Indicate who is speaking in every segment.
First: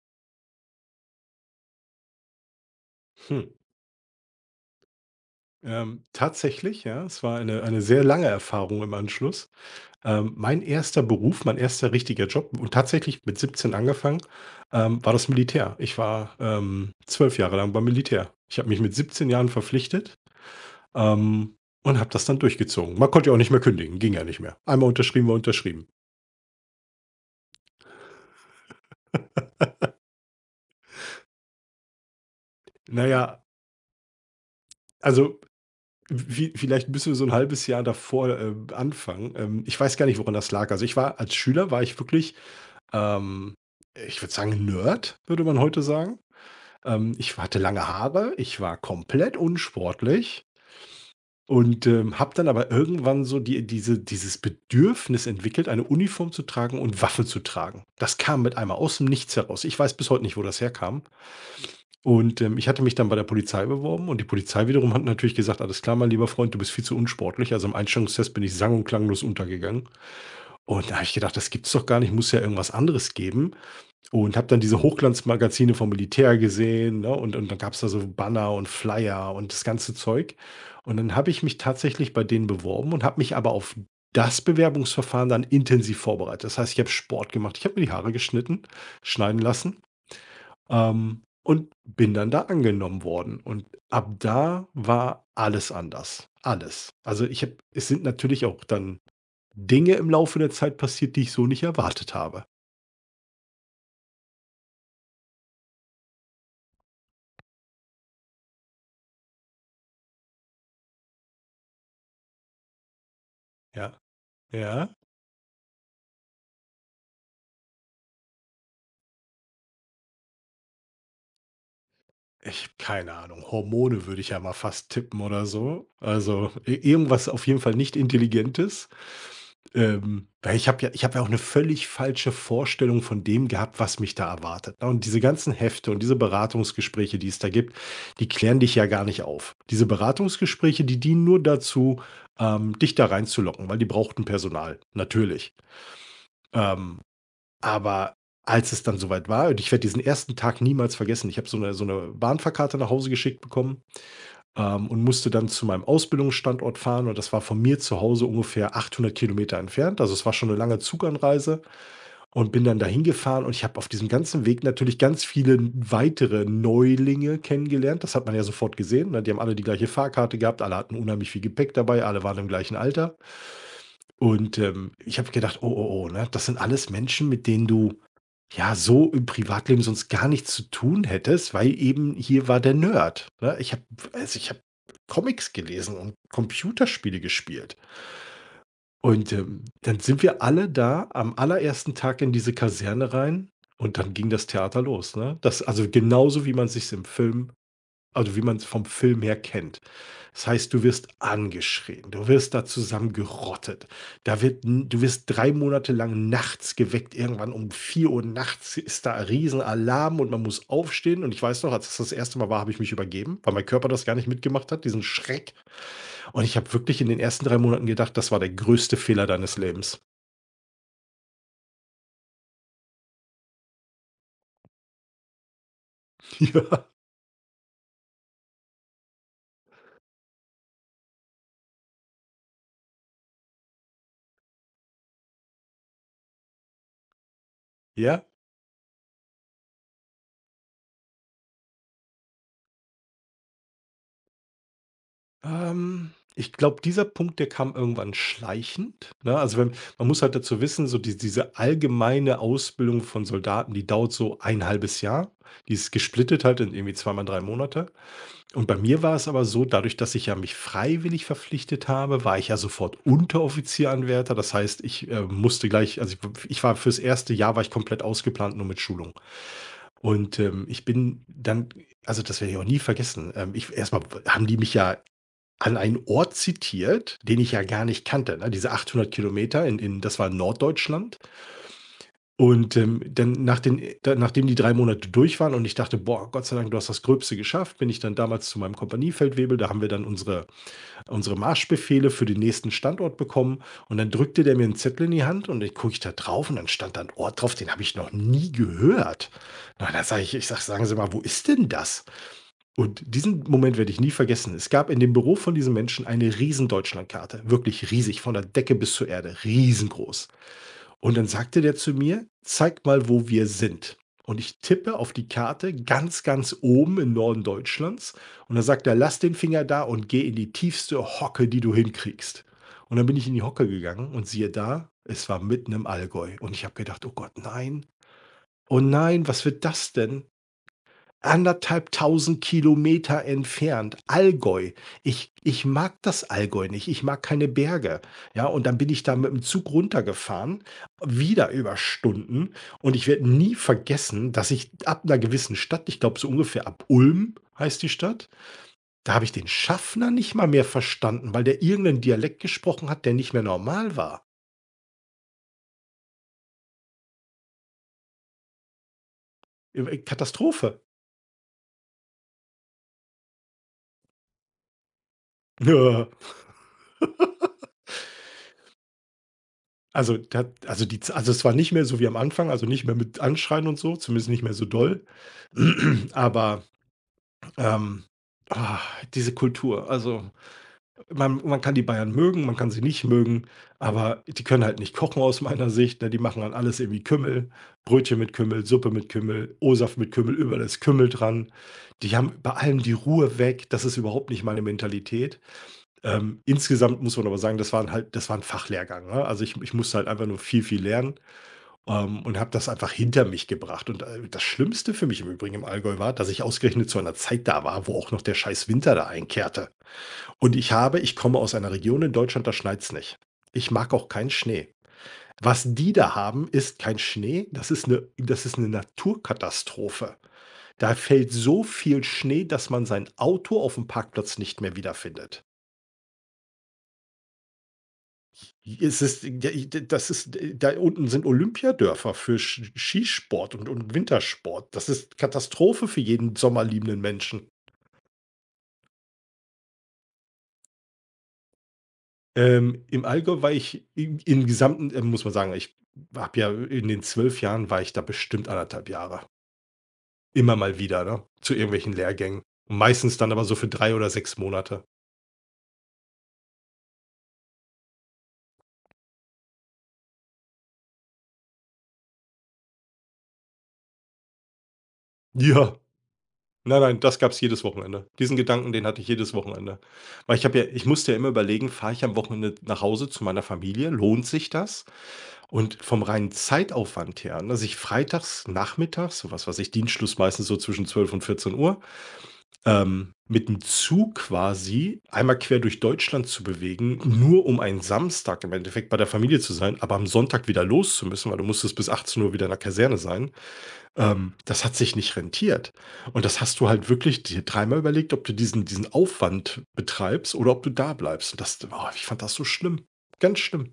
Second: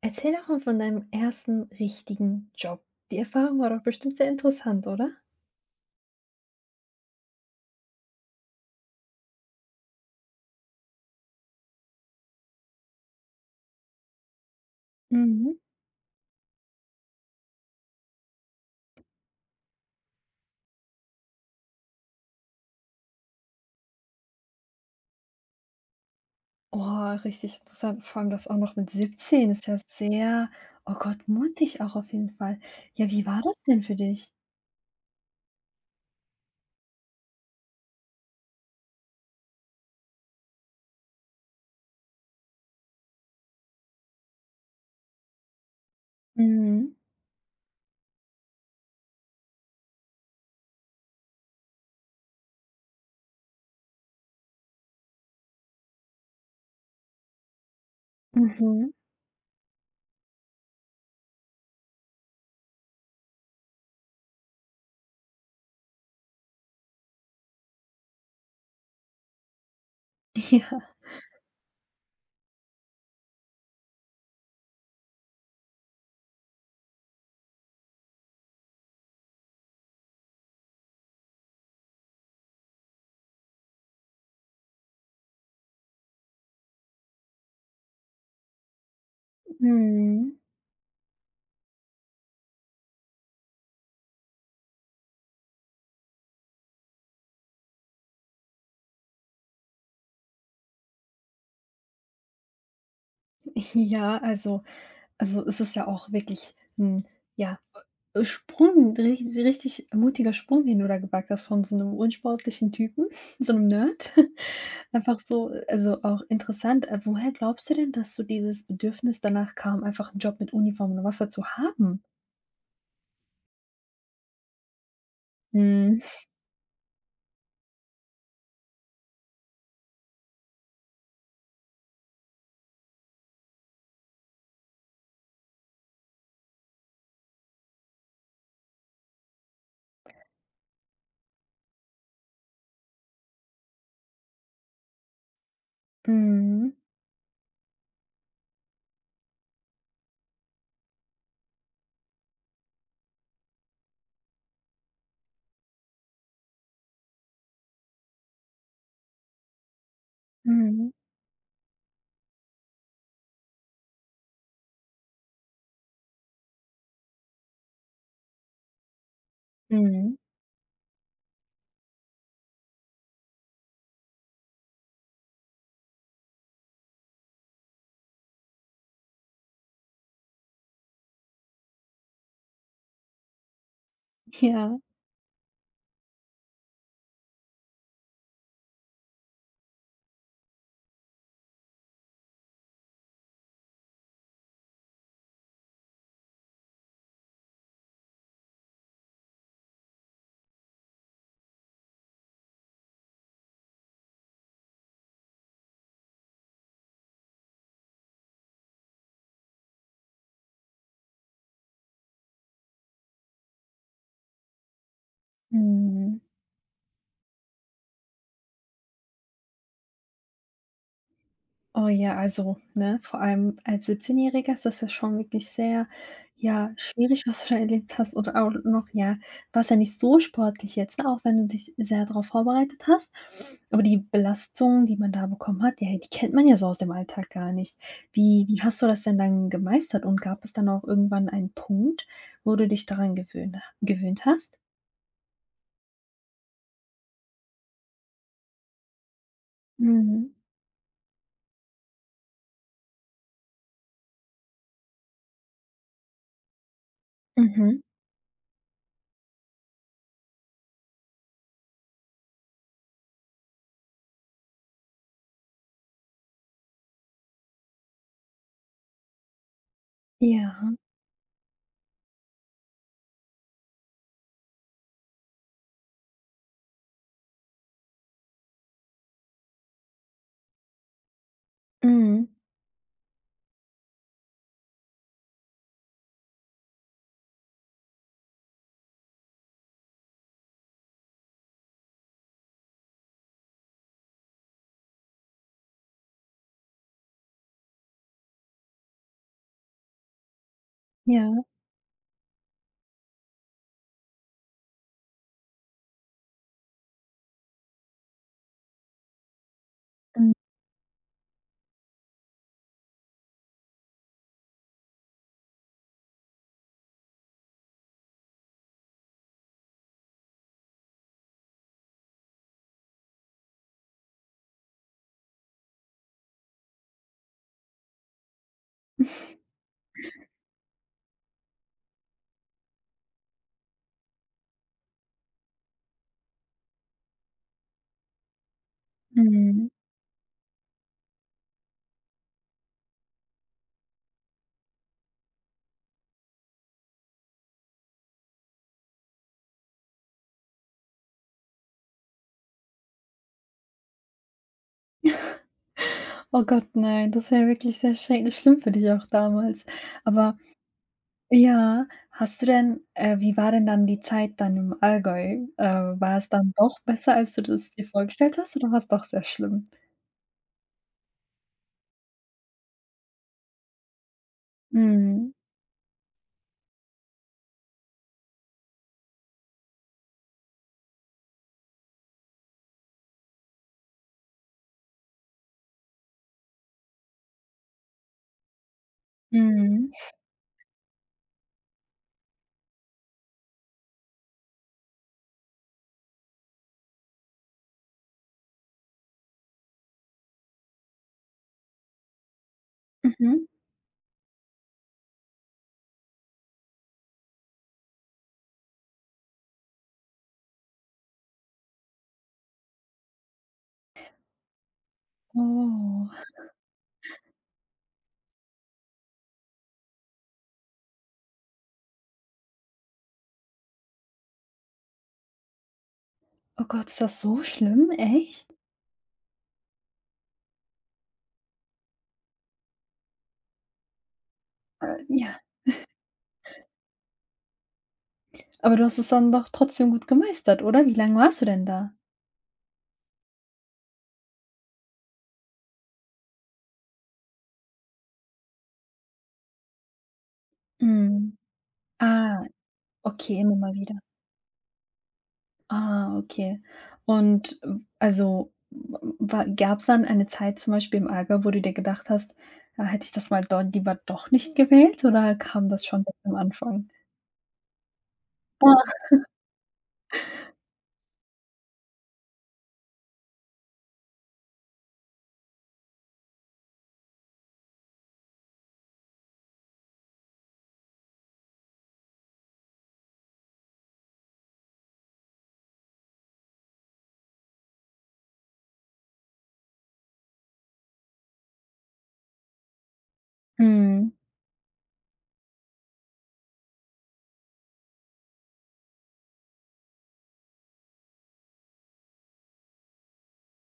Speaker 1: Erzähl doch mal von deinem ersten richtigen Job. Die
Speaker 2: Hm.
Speaker 1: Erfahrung war doch bestimmt sehr interessant, oder?
Speaker 2: Tatsächlich, ja, es war eine sehr lange Erfahrung im Anschluss. Mein erster Beruf, mein erster richtiger Job und tatsächlich mit 17 angefangen, war das
Speaker 1: Mhm.
Speaker 2: Militär. Ich war, 12 Jahre lang beim Militär. Ich habe mich mit 17 Jahren verpflichtet, ähm, und habe das dann durchgezogen. Man konnte ja auch nicht mehr kündigen, ging ja nicht mehr. Einmal unterschrieben, war unterschrieben.
Speaker 1: Oh, richtig interessant. Vor allem das auch noch mit 17 ist ja sehr, oh Gott, mutig auch auf jeden Fall.
Speaker 2: Na
Speaker 1: Ja, wie war
Speaker 2: ja,
Speaker 1: das denn für dich?
Speaker 2: also vi vielleicht müssen wir so ein halbes Jahr davor, anfangen. Ich weiß gar nicht, woran das lag. Also, ich war als Schüler war ich wirklich Ähm, ich würde sagen Nerd, würde man heute sagen.
Speaker 1: Mhm.
Speaker 2: Ich hatte lange Haare, ich war komplett unsportlich und, habe dann aber irgendwann so dieses Bedürfnis entwickelt, eine Uniform zu tragen und Waffen zu tragen. Das kam mit einmal
Speaker 1: Mhm.
Speaker 2: aus dem Nichts heraus. Ich weiß bis heute nicht, wo das herkam. Und, ich hatte mich dann bei der Polizei beworben und die Polizei wiederum hat natürlich gesagt: „Alles klar, mein lieber Freund, du bist viel zu unsportlich.“ Also, im Einstellungstest bin ich sang und klanglos untergegangen.
Speaker 1: Ja.
Speaker 2: Und da habe ich gedacht: „Das gibt's doch gar nicht, muss ja irgendwas anderes geben.“ Und habe dann diese Hochglanzmagazine vom Militär gesehen, ne? Und dann gab's da so Banner und Flyer und das ganze Zeug. Und dann habe ich mich tatsächlich bei denen beworben und habe mich aber auf das Bewerbungsverfahren dann intensiv vorbereitet. Das heißt, ich habe Sport gemacht, ich habe mir die Haare geschnitten schneiden lassen,
Speaker 1: Mhm.
Speaker 2: und bin dann da angenommen worden. Und ab da war alles anders, alles. Also, ich habe es sind natürlich auch dann Dinge im Laufe der Zeit passiert, die ich so nicht erwartet habe.
Speaker 1: Ja, also es ist ja auch wirklich 'n, ja, Sprung, ri richtig mutiger Sprung, den du da gewagt hast von so einem unsportlichen Typen, so einem
Speaker 2: Ja,
Speaker 1: Nerd.
Speaker 2: ja.
Speaker 1: Einfach so also auch interessant, woher glaubst du denn, dass so dieses Bedürfnis danach kam, einfach einen Job mit Uniform und Waffe zu haben?
Speaker 2: Ich keine Ahnung, Hormone würde ich ja mal fast tippen oder so.
Speaker 1: Mhm.
Speaker 2: Also, i irgendwas auf jeden Fall nicht Intelligentes. Weil ich habe ja auch eine völlig falsche Vorstellung von dem gehabt, was mich da erwartet, ne? Und diese ganzen Hefte und diese Beratungsgespräche, die es da gibt, die klären dich ja gar nicht auf. Diese Beratungsgespräche, die dienen nur dazu, dich da reinzulocken, weil die brauchten Personal, natürlich.
Speaker 1: Mhm.
Speaker 2: Ähm aber Als es dann soweit war und ich werde diesen ersten Tag niemals vergessen. Ich habe so eine Bahnfahrkarte nach Hause geschickt bekommen, und musste dann zu meinem Ausbildungsstandort fahren und das war von mir zu Hause ungefähr 800 Kilometer entfernt. Also, es war schon eine lange
Speaker 1: Mhm.
Speaker 2: Zuganreise und bin dann dahin gefahren und ich habe auf diesem ganzen Weg natürlich ganz viele weitere Neulinge kennengelernt. Das hat man ja sofort gesehen, ne? Die haben alle die gleiche
Speaker 1: Mhm.
Speaker 2: Fahrkarte gehabt, alle hatten unheimlich viel Gepäck dabei, alle waren im gleichen Alter. Und, ich habe gedacht: „Oh, oh, oh“, ne? Das sind alles Menschen, mit denen du ja, so im Privatleben sonst gar nichts zu tun hättest, weil eben hier war der Nerd, ne? Ich habe
Speaker 1: Ja.
Speaker 2: Comics gelesen und Computerspiele gespielt. Und, dann sind wir alle da am allerersten Tag in diese Kaserne rein und dann ging das Theater los, ne? Das also genauso, wie man sich's im Film Also, wie man es vom Film her kennt. Das heißt, du wirst angeschrien, du wirst da zusammengerottet. Da wird n Du wirst 3 Monate lang nachts geweckt. Irgendwann um 4 Uhr nachts ist da ein Riesenalarm und man muss aufstehen. Und ich weiß noch, als das erste Mal war, habe ich mich übergeben, weil mein Körper das gar nicht mitgemacht hat, diesen Schreck.
Speaker 1: Mhm.
Speaker 2: Und ich habe wirklich in den ersten 3 Monaten gedacht, das war der größte Fehler deines Lebens.
Speaker 1: Oh ja, also, ne, vor allem als 17-Jähriger ist das ja schon wirklich sehr, ja,
Speaker 2: Ja,
Speaker 1: schwierig, was du da erlebt hast oder auch noch, ja, warst ja nicht so sportlich jetzt, ne, auch wenn du dich sehr darauf vorbereitet hast. Aber die Belastung, die man da bekommen hat, ja, die kennt man ja so aus dem Alltag gar nicht.
Speaker 2: ja.
Speaker 1: Wie hast du das denn dann gemeistert und gab es dann auch irgendwann einen Punkt, wo du dich daran gewöhnt hast?
Speaker 2: Ich glaube, dieser Punkt, der kam irgendwann schleichend, ne? Also, wenn Man muss
Speaker 1: Mhm.
Speaker 2: halt dazu wissen, so diese allgemeine Ausbildung von Soldaten, die dauert so ein halbes Jahr. Die ist gesplittet halt in irgendwie zweimal drei
Speaker 1: Mhm.
Speaker 2: Monate. Und bei mir war es aber so, dadurch, dass ich ja mich freiwillig verpflichtet habe, war ich ja sofort Unteroffizieranwärter. Das heißt, ich, musste gleich also, ich ich war fürs erste Jahr war ich komplett ausgeplant, nur mit Schulung. Und,
Speaker 1: Ja.
Speaker 2: ich bin dann also, das werde ich auch nie vergessen. Ich erst Haben die mich ja an einen Ort zitiert, den ich ja gar nicht kannte, ne? Diese 800 Kilometer, in das war in Norddeutschland.
Speaker 1: Mhm.
Speaker 2: Und, dann nach den da nachdem die 3 Monate durch waren und ich dachte: „Boah, Gott sei Dank, du hast das Gröbste geschafft“, bin ich dann damals zu meinem Kompaniefeldwebel. Da haben wir dann unsere Marschbefehle für den nächsten Standort bekommen und dann drückte der mir einen Zettel in die Hand und dann gucke ich da drauf und dann stand da 'n Ort drauf, den habe ich noch nie gehört. Na, da sage ich ich sage: „Sagen Sie mal, wo
Speaker 1: Ja.
Speaker 2: ist denn das?“ Und diesen Moment werde ich nie vergessen. Es gab in dem Büro von diesem Menschen eine riesen Deutschlandkarte, wirklich riesig, von der Decke bis zur Erde, riesengroß.
Speaker 1: Mhm.
Speaker 2: Und dann sagte der zu mir, zeig mal, wo wir sind. Und ich tippe auf die Karte ganz, ganz oben im Norden Deutschlands. Und dann sagt er, lass den Finger da und geh in die tiefste Hocke, die du hinkriegst. Und dann bin ich in die Hocke gegangen und siehe da, es war mitten im Allgäu. Und ich habe gedacht, oh Gott, nein, oh nein, was wird das denn? 1.500 Kilometer entfernt, Allgäu. Ich mag das Allgäu nicht, ich mag keine Berge. Ja, und dann bin ich da mit dem
Speaker 1: Mhm.
Speaker 2: Zug runtergefahren, wieder über Stunden und ich werde nie vergessen, dass ich ab einer gewissen Stadt, ich glaube so ungefähr ab Ulm heißt die Stadt, da habe ich den Schaffner nicht mal mehr verstanden, weil der irgendeinen Dialekt gesprochen hat, der nicht mehr normal war.
Speaker 1: Oh Gott, nein, das ist ja wirklich sehr schrä schlimm für dich auch damals. Aber
Speaker 2: Katastrophe.
Speaker 1: ja, hast du denn wie war denn dann die Zeit dann im Allgäu? War es dann doch besser, als du das dir vorgestellt hast oder war's doch sehr schlimm?
Speaker 2: Also, es war nicht mehr so wie am Anfang, also, nicht mehr mit Anschreien und so, zumindest nicht mehr so doll.
Speaker 1: Mhm.
Speaker 2: Aber, ähm, ah, diese Kultur, also, man kann die Bayern mögen, man kann sie nicht mögen, aber die können halt nicht kochen aus meiner Sicht, ne? Die machen dann alles irgendwie Kümmel, Brötchen mit Kümmel, Suppe mit Kümmel,
Speaker 1: Mhm.
Speaker 2: O-Saft mit Kümmel, überall ist Kümmel dran. Die haben bei allem die Ruhe weg, das ist überhaupt nicht meine Mentalität. Insgesamt muss man aber sagen, das war ein Fachlehrgang, ne? Also, ich musste halt einfach nur viel, viel lernen. Und habe das einfach hinter mich
Speaker 1: Mhm.
Speaker 2: gebracht. Und, das Schlimmste für mich im Übrigen im Allgäu war, dass ich ausgerechnet zu einer Zeit da war, wo auch noch der scheiß Winter da einkehrte. Und ich komme aus einer Region in Deutschland, da schneit's nicht. Ich mag auch keinen Schnee. Was die
Speaker 1: Oh.
Speaker 2: da haben, ist kein Schnee, das ist eine Naturkatastrophe. Da fällt so viel Schnee, dass man sein Auto auf dem Parkplatz nicht mehr wiederfindet.
Speaker 1: Oh Gott, ist das so schlimm? Echt?
Speaker 2: Es ist ja, das ist da unten sind Olympiadörfer für Skisport und Wintersport. Das
Speaker 1: Äh,
Speaker 2: ist
Speaker 1: ja.
Speaker 2: Katastrophe für jeden sommerliebenden Menschen.
Speaker 1: Aber du hast es dann doch trotzdem gut gemeistert, oder? Wie lange warst du denn da?
Speaker 2: Im Allgäu war ich im Gesamten muss man sagen, ich habe ja in den 12 Jahren war ich da bestimmt 1,5 Jahre. Immer mal wieder, ne,
Speaker 1: Mhm.
Speaker 2: zu irgendwelchen
Speaker 1: Ah,
Speaker 2: Lehrgängen. Und meistens dann
Speaker 1: okay,
Speaker 2: aber so
Speaker 1: immer
Speaker 2: für
Speaker 1: mal
Speaker 2: 3
Speaker 1: wieder.
Speaker 2: oder 6 Monate.
Speaker 1: Ah, okay. Und, also, gab es dann eine Zeit zum Beispiel im Allgäu, wo du dir gedacht hast: „Ah, hätte ich das mal do lieber doch nicht gewählt?" Oder kam
Speaker 2: Ja.
Speaker 1: das schon direkt am
Speaker 2: Nein,
Speaker 1: Anfang?
Speaker 2: nein, das gab's jedes Wochenende. Diesen Gedanken, den
Speaker 1: Ach.
Speaker 2: hatte ich jedes Wochenende. Weil ich musste ja immer überlegen, fahre ich am Wochenende nach Hause zu meiner Familie, lohnt sich das? Und vom reinen Zeitaufwand her, ne, dass ich freitags nachmittags, so was weiß ich, Dienstschluss meistens so zwischen 12 und 14:00, mit dem Zug quasi einmal quer durch Deutschland zu bewegen, nur um einen Samstag im Endeffekt bei der Familie zu sein, aber am Sonntag wieder los zu müssen, weil du musstest bis 18 Uhr wieder in der Kaserne sein.
Speaker 1: Mhm.
Speaker 2: Das hat sich nicht rentiert. Und das hast du halt wirklich dir dreimal überlegt, ob du diesen Aufwand betreibst oder ob du da bleibst. Und das oh, ich fand das so schlimm, ganz schlimm.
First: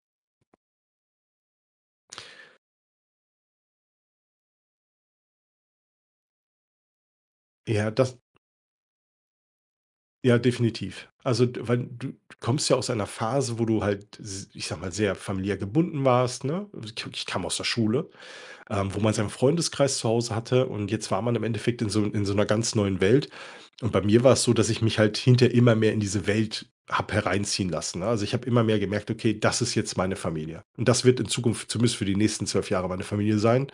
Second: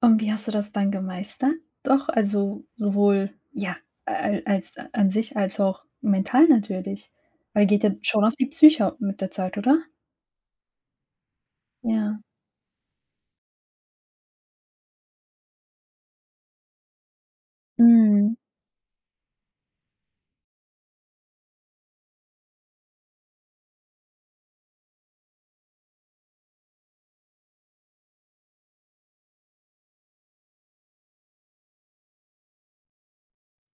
Speaker 1: Und wie hast du das dann gemeistert? Doch, also, sowohl, ja, al als an sich als auch mental natürlich, weil geht
Speaker 2: Ja,
Speaker 1: ja
Speaker 2: das
Speaker 1: schon auf die Psyche mit der Zeit, oder?
Speaker 2: ja, definitiv. Also, d weil du
Speaker 1: Ja.
Speaker 2: kommst ja aus einer Phase, wo du halt, s ich sage mal, sehr familiär gebunden warst, ne? Also, ich ich kam aus der Schule
Speaker 1: Mhm.
Speaker 2: wo man seinen Freundeskreis zu Hause hatte und jetzt war man im Endeffekt in so einer ganz neuen Welt. Und bei mir war es so, dass ich mich halt hinter immer mehr in diese Welt habe hereinziehen lassen. Ne? Also ich habe immer mehr gemerkt, okay, das ist jetzt meine Familie. Und das wird in Zukunft zumindest für die nächsten 12 Jahre meine Familie sein.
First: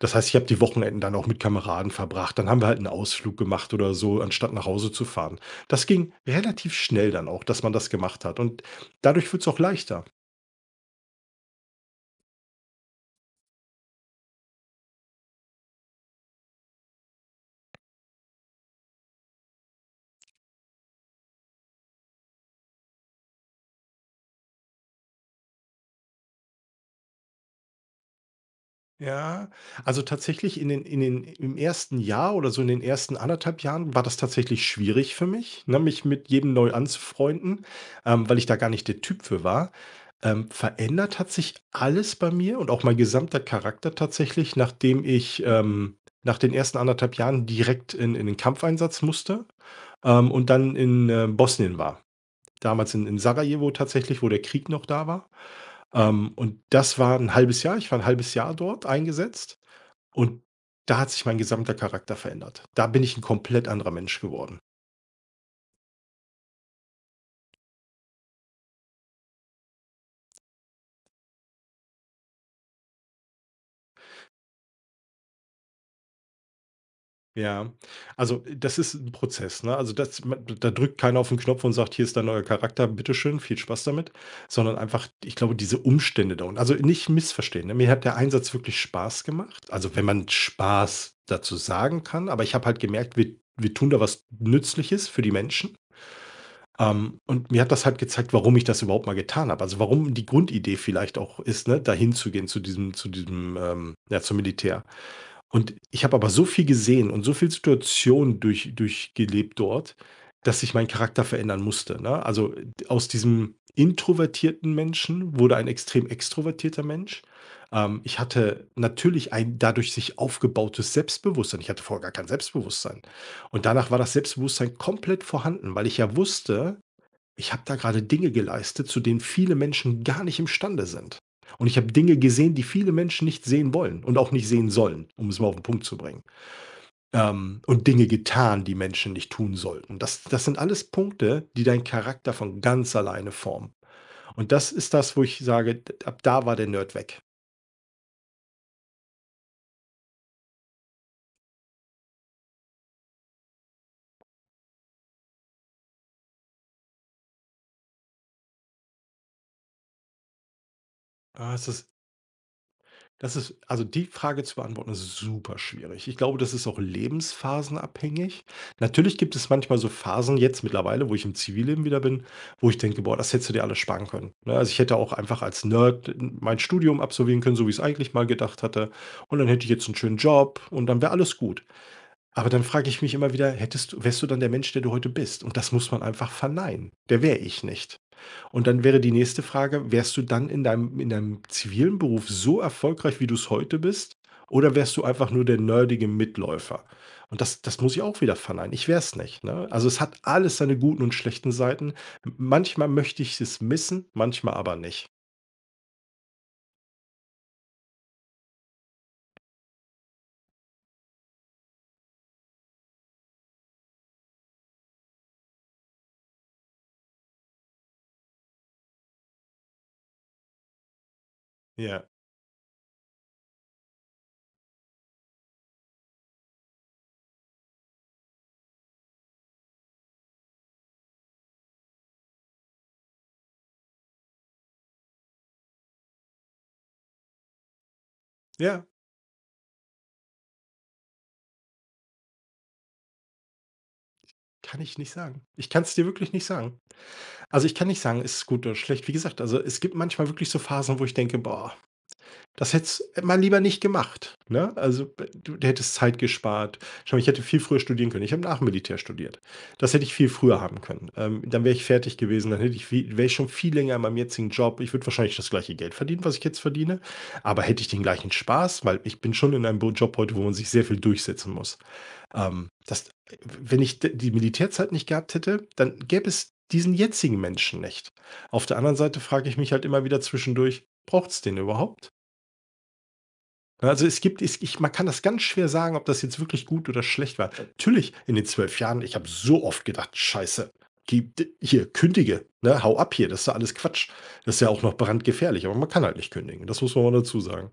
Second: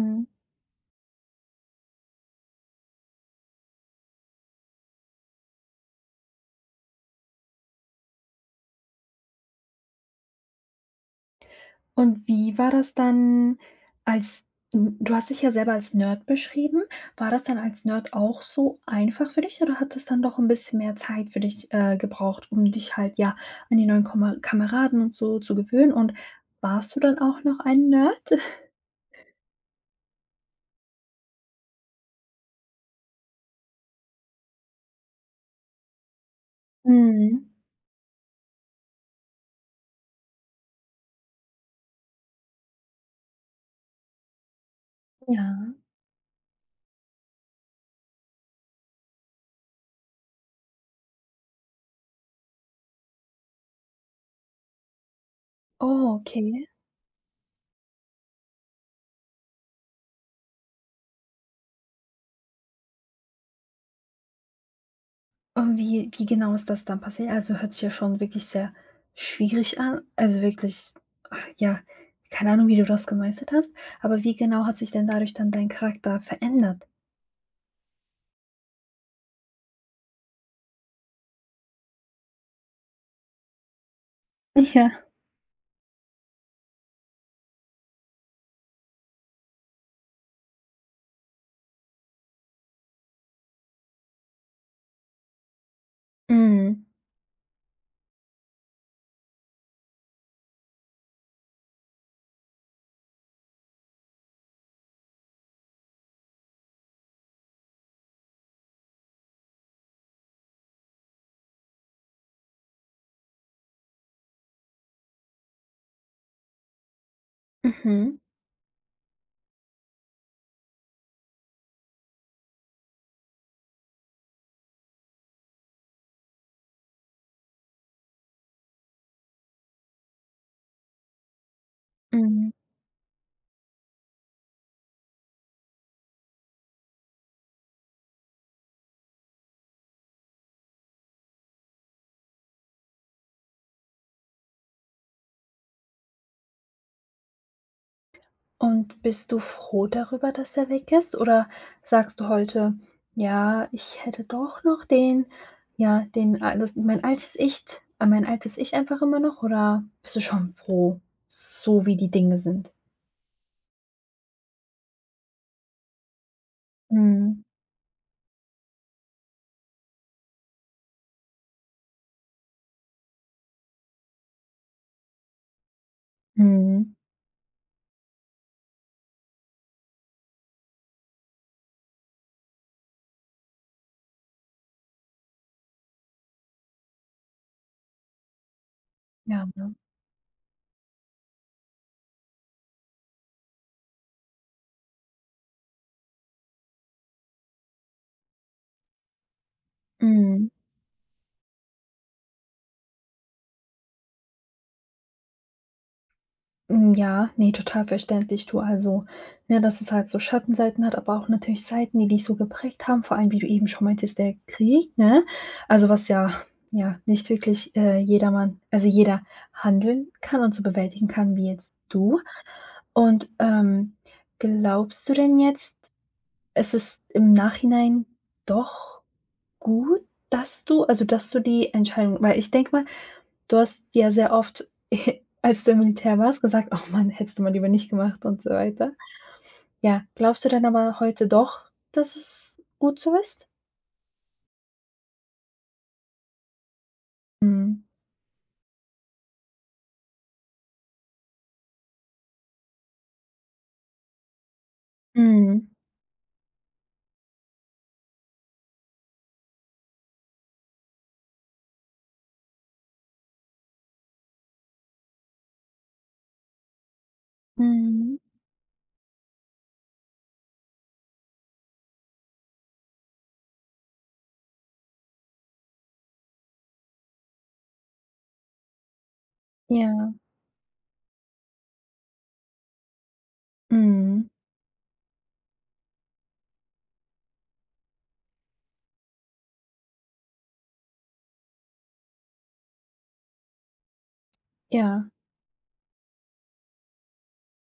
Speaker 2: Das heißt, ich habe die Wochenenden dann auch mit Kameraden verbracht. Dann haben wir halt einen Ausflug gemacht oder so, anstatt nach Hause zu fahren. Das ging relativ schnell dann auch, dass man das gemacht hat. Und dadurch wird es auch leichter.
Speaker 1: Und wie war das dann als du hast dich ja selber als Nerd beschrieben. War das dann als Nerd auch so einfach für dich oder hat es dann doch ein bisschen mehr Zeit für dich, gebraucht, um dich halt, ja, an die neuen Komma Kameraden und so zu gewöhnen? Und warst du dann auch noch ein Nerd?
Speaker 2: Ja, also tatsächlich in den im ersten Jahr oder so in den ersten anderthalb Jahren war das tatsächlich schwierig für mich, ne, mich mit jedem neu
Speaker 1: Mhm.
Speaker 2: anzufreunden, weil ich da gar nicht der Typ für war. Verändert hat sich alles bei mir und auch mein gesamter Charakter tatsächlich, nachdem ich,
Speaker 1: Ja.
Speaker 2: nach den ersten anderthalb Jahren direkt in den Kampfeinsatz musste, und dann in Bosnien war. Damals in Sarajevo tatsächlich, wo der Krieg noch da war.
Speaker 1: Oh,
Speaker 2: Und
Speaker 1: okay.
Speaker 2: das war ein halbes Jahr. Ich war ein halbes Jahr dort eingesetzt. Und da hat sich mein gesamter Charakter verändert. Da bin ich ein komplett anderer Mensch geworden.
Speaker 1: Und wie genau ist das dann passiert? Also, hört sich ja schon wirklich sehr schwierig an, also wirklich. Ja, keine Ahnung, wie du das gemeistert hast, aber wie genau hat sich denn dadurch dann dein Charakter verändert?
Speaker 2: Ja. Also, das ist ein Prozess, ne? Also, das ma da drückt keiner auf den Knopf und sagt: „Hier ist dein neuer Charakter, bitte schön, viel Spaß damit“, sondern
Speaker 1: Ja.
Speaker 2: einfach, ich glaube, diese Umstände da und also, nicht missverstehen, ne? Mir hat der Einsatz wirklich Spaß gemacht, also, wenn man Spaß dazu sagen kann, aber ich habe halt gemerkt, wir tun da was Nützliches für die Menschen.
Speaker 1: Mhm.
Speaker 2: Und mir hat das halt gezeigt, warum ich das überhaupt mal getan habe. Also, warum die Grundidee vielleicht auch ist, ne, dahin zu gehen zum Militär. Und ich habe aber so viel gesehen und so viel Situationen durchgelebt dort, dass sich mein Charakter verändern musste, ne? Also, d aus diesem introvertierten Menschen wurde ein extrem extrovertierter Mensch. Ich
Speaker 1: Mhm.
Speaker 2: hatte natürlich ein dadurch sich aufgebautes Selbstbewusstsein. Ich hatte vorher gar kein Selbstbewusstsein. Und danach war das Selbstbewusstsein komplett vorhanden, weil ich ja wusste, ich habe da gerade Dinge geleistet, zu denen viele Menschen gar nicht imstande sind. Und ich habe Dinge
Speaker 1: Mhm.
Speaker 2: gesehen, die viele Menschen nicht sehen wollen und auch nicht sehen sollen, um es mal auf den Punkt zu bringen. Und Dinge getan, die Menschen nicht tun sollten. Das, das sind alles Punkte, die deinen Charakter von ganz alleine formen. Und das ist das, wo ich sage, ab da war der Nerd weg.
Speaker 1: Und bist du froh darüber, dass er weg ist? Oder sagst du heute: „Ja, ich hätte doch noch den ja, den al das mein altes Ich, an mein altes Ich einfach immer noch", oder bist du schon froh,
Speaker 2: Ah, es
Speaker 1: so
Speaker 2: ist,
Speaker 1: wie die Dinge sind?
Speaker 2: Das ist, also die Frage zu beantworten, ist super schwierig. Ich glaube, das ist auch
Speaker 1: Mhm.
Speaker 2: lebensphasenabhängig. Natürlich gibt es manchmal so Phasen jetzt mittlerweile, wo ich im Zivilleben wieder bin, wo ich denke, boah, das hättest du dir alles sparen können. Ne? Also ich hätte auch einfach als Nerd mein
Speaker 1: Mhm.
Speaker 2: Studium absolvieren können, so wie ich es eigentlich mal gedacht hatte. Und dann hätte ich jetzt einen schönen Job und dann wäre alles gut. Aber dann frage ich mich immer wieder, hättest du, wärst du dann der Mensch, der du heute bist? Und das muss man einfach verneinen. Der wäre ich nicht. Und dann wäre die nächste
Speaker 1: Ja, ne?
Speaker 2: Frage: Wärst du dann in deinem zivilen Beruf so erfolgreich, wie du es heute bist, oder wärst du einfach nur der nerdige Mitläufer? Und das muss ich auch wieder verneinen. Ich wäre es nicht, ne? Also, es hat
Speaker 1: Mhm.
Speaker 2: alles seine guten und schlechten Seiten. M manchmal möchte ich es missen, manchmal aber nicht.
Speaker 1: Hm, ja, ne, total verständlich, du. Also, ne, dass es halt so Schattenseiten hat, aber auch natürlich Seiten, die dich so geprägt haben, vor allem, wie du eben schon meintest, der Krieg, ne? Also, was ja ja, nicht wirklich, jedermann also, jeder handeln kann und so bewältigen kann wie jetzt
Speaker 2: Ja.
Speaker 1: du. Und, glaubst du denn jetzt, es ist im Nachhinein doch gut, dass du also, dass du die Entscheidung weil ich denke mal, du hast ja sehr oft, als du im Militär warst, gesagt: „Oh Mann, hättest du mal lieber nicht gemacht" und so
Speaker 2: Ja,
Speaker 1: weiter. Ja, glaubst du denn aber heute doch, dass es gut so ist?
Speaker 2: kann ich nicht sagen. Ich kann es dir wirklich nicht sagen. Also, ich
Speaker 1: Mhm.
Speaker 2: kann nicht sagen, ist es gut oder schlecht. Wie gesagt, also, es gibt manchmal wirklich so Phasen, wo ich denke: „Boah, das hättest mal lieber nicht gemacht“, ne? Also, b du
Speaker 1: Mhm.
Speaker 2: hättest Zeit gespart. Schau mal, ich hätte viel früher studieren können. Ich habe nach dem Militär studiert. Das hätte ich viel früher haben können. Dann wäre ich fertig gewesen, dann hätte ich viel wäre ich schon viel länger in meinem jetzigen Job. Ich würde wahrscheinlich das gleiche Geld verdienen, was ich jetzt verdiene, aber hätte ich den
Speaker 1: Mhm.
Speaker 2: gleichen Spaß, weil ich bin schon in einem Bo Job heute, wo man sich sehr viel durchsetzen muss. Das Wenn ich d die Militärzeit nicht gehabt hätte, dann gäbe es diesen jetzigen Menschen nicht. Auf der anderen Seite frage ich mich halt immer
Speaker 1: Ja.
Speaker 2: wieder zwischendurch: „Braucht es den überhaupt?“ Also, es
Speaker 1: Mhm.
Speaker 2: gibt es, ich, man kann das ganz schwer sagen, ob das jetzt wirklich gut oder schlecht war. Natürlich, in den 12 Jahren, ich habe so oft gedacht: „Scheiße, gib hier, kündige, ne? Hau ab hier, das ist ja alles Quatsch.“ Das ist ja auch noch
Speaker 1: Ja.
Speaker 2: brandgefährlich, aber man kann halt nicht kündigen. Das muss man mal dazu sagen.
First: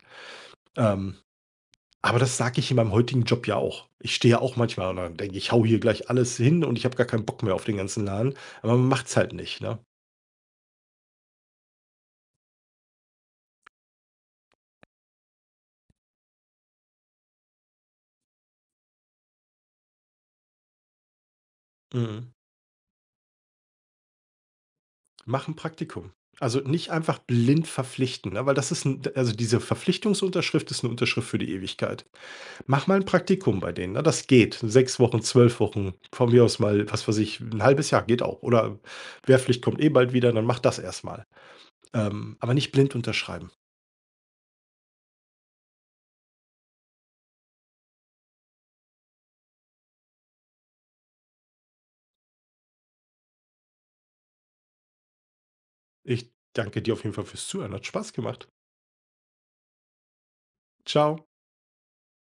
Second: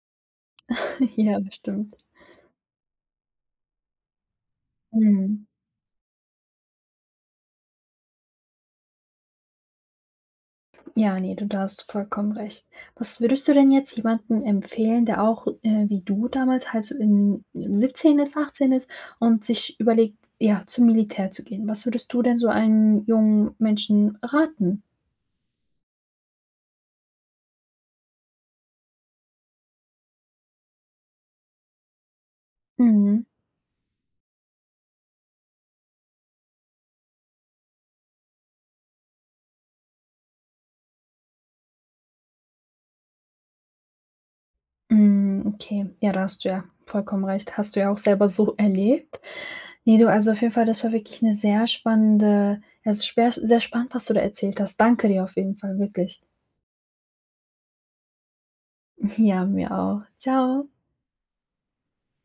Speaker 2: Ähm,
Speaker 1: Ja, das stimmt.
Speaker 2: aber das sage ich in meinem heutigen Job ja auch. Ich stehe ja auch manchmal und dann denke ich:
Speaker 1: Mhm.
Speaker 2: „Ich haue hier gleich alles hin und ich habe gar keinen Bock mehr auf den ganzen Laden.“ Aber man macht es halt nicht, ne?
Speaker 1: Ja, nee, du da hast du vollkommen recht. Was würdest du denn jetzt jemandem empfehlen, der auch, wie du damals halt so in 17 ist, 18 ist und sich überlegt, ja, zum Militär zu gehen? Was würdest du
Speaker 2: Mhm.
Speaker 1: denn so einem jungen Menschen raten?
Speaker 2: Mach ein Praktikum. Also, nicht einfach blind verpflichten, ne, weil das ist 'n also, diese Verpflichtungsunterschrift ist eine Unterschrift für die Ewigkeit. Mach mal ein
Speaker 1: Mhm.
Speaker 2: Praktikum bei denen, ne? Das geht. 6 Wochen, 12 Wochen, von mir aus mal, was weiß ich, ein halbes Jahr geht auch. Oder Wehrpflicht kommt eh bald wieder, dann mach das erstmal. Aber nicht blind unterschreiben.
Speaker 1: Hm, okay. Ja, da hast du ja vollkommen recht. Hast du ja auch selber so erlebt. Ne, du, also auf jeden Fall, das war wirklich eine sehr spannende es ist schwer sehr spannend, was du da erzählt hast. Danke dir auf jeden Fall, wirklich.
Speaker 2: Ich danke dir auf jeden Fall fürs Zuhören. Hat Spaß gemacht.
Speaker 1: Ja, mir auch. Ciao.
Speaker 2: Ciao.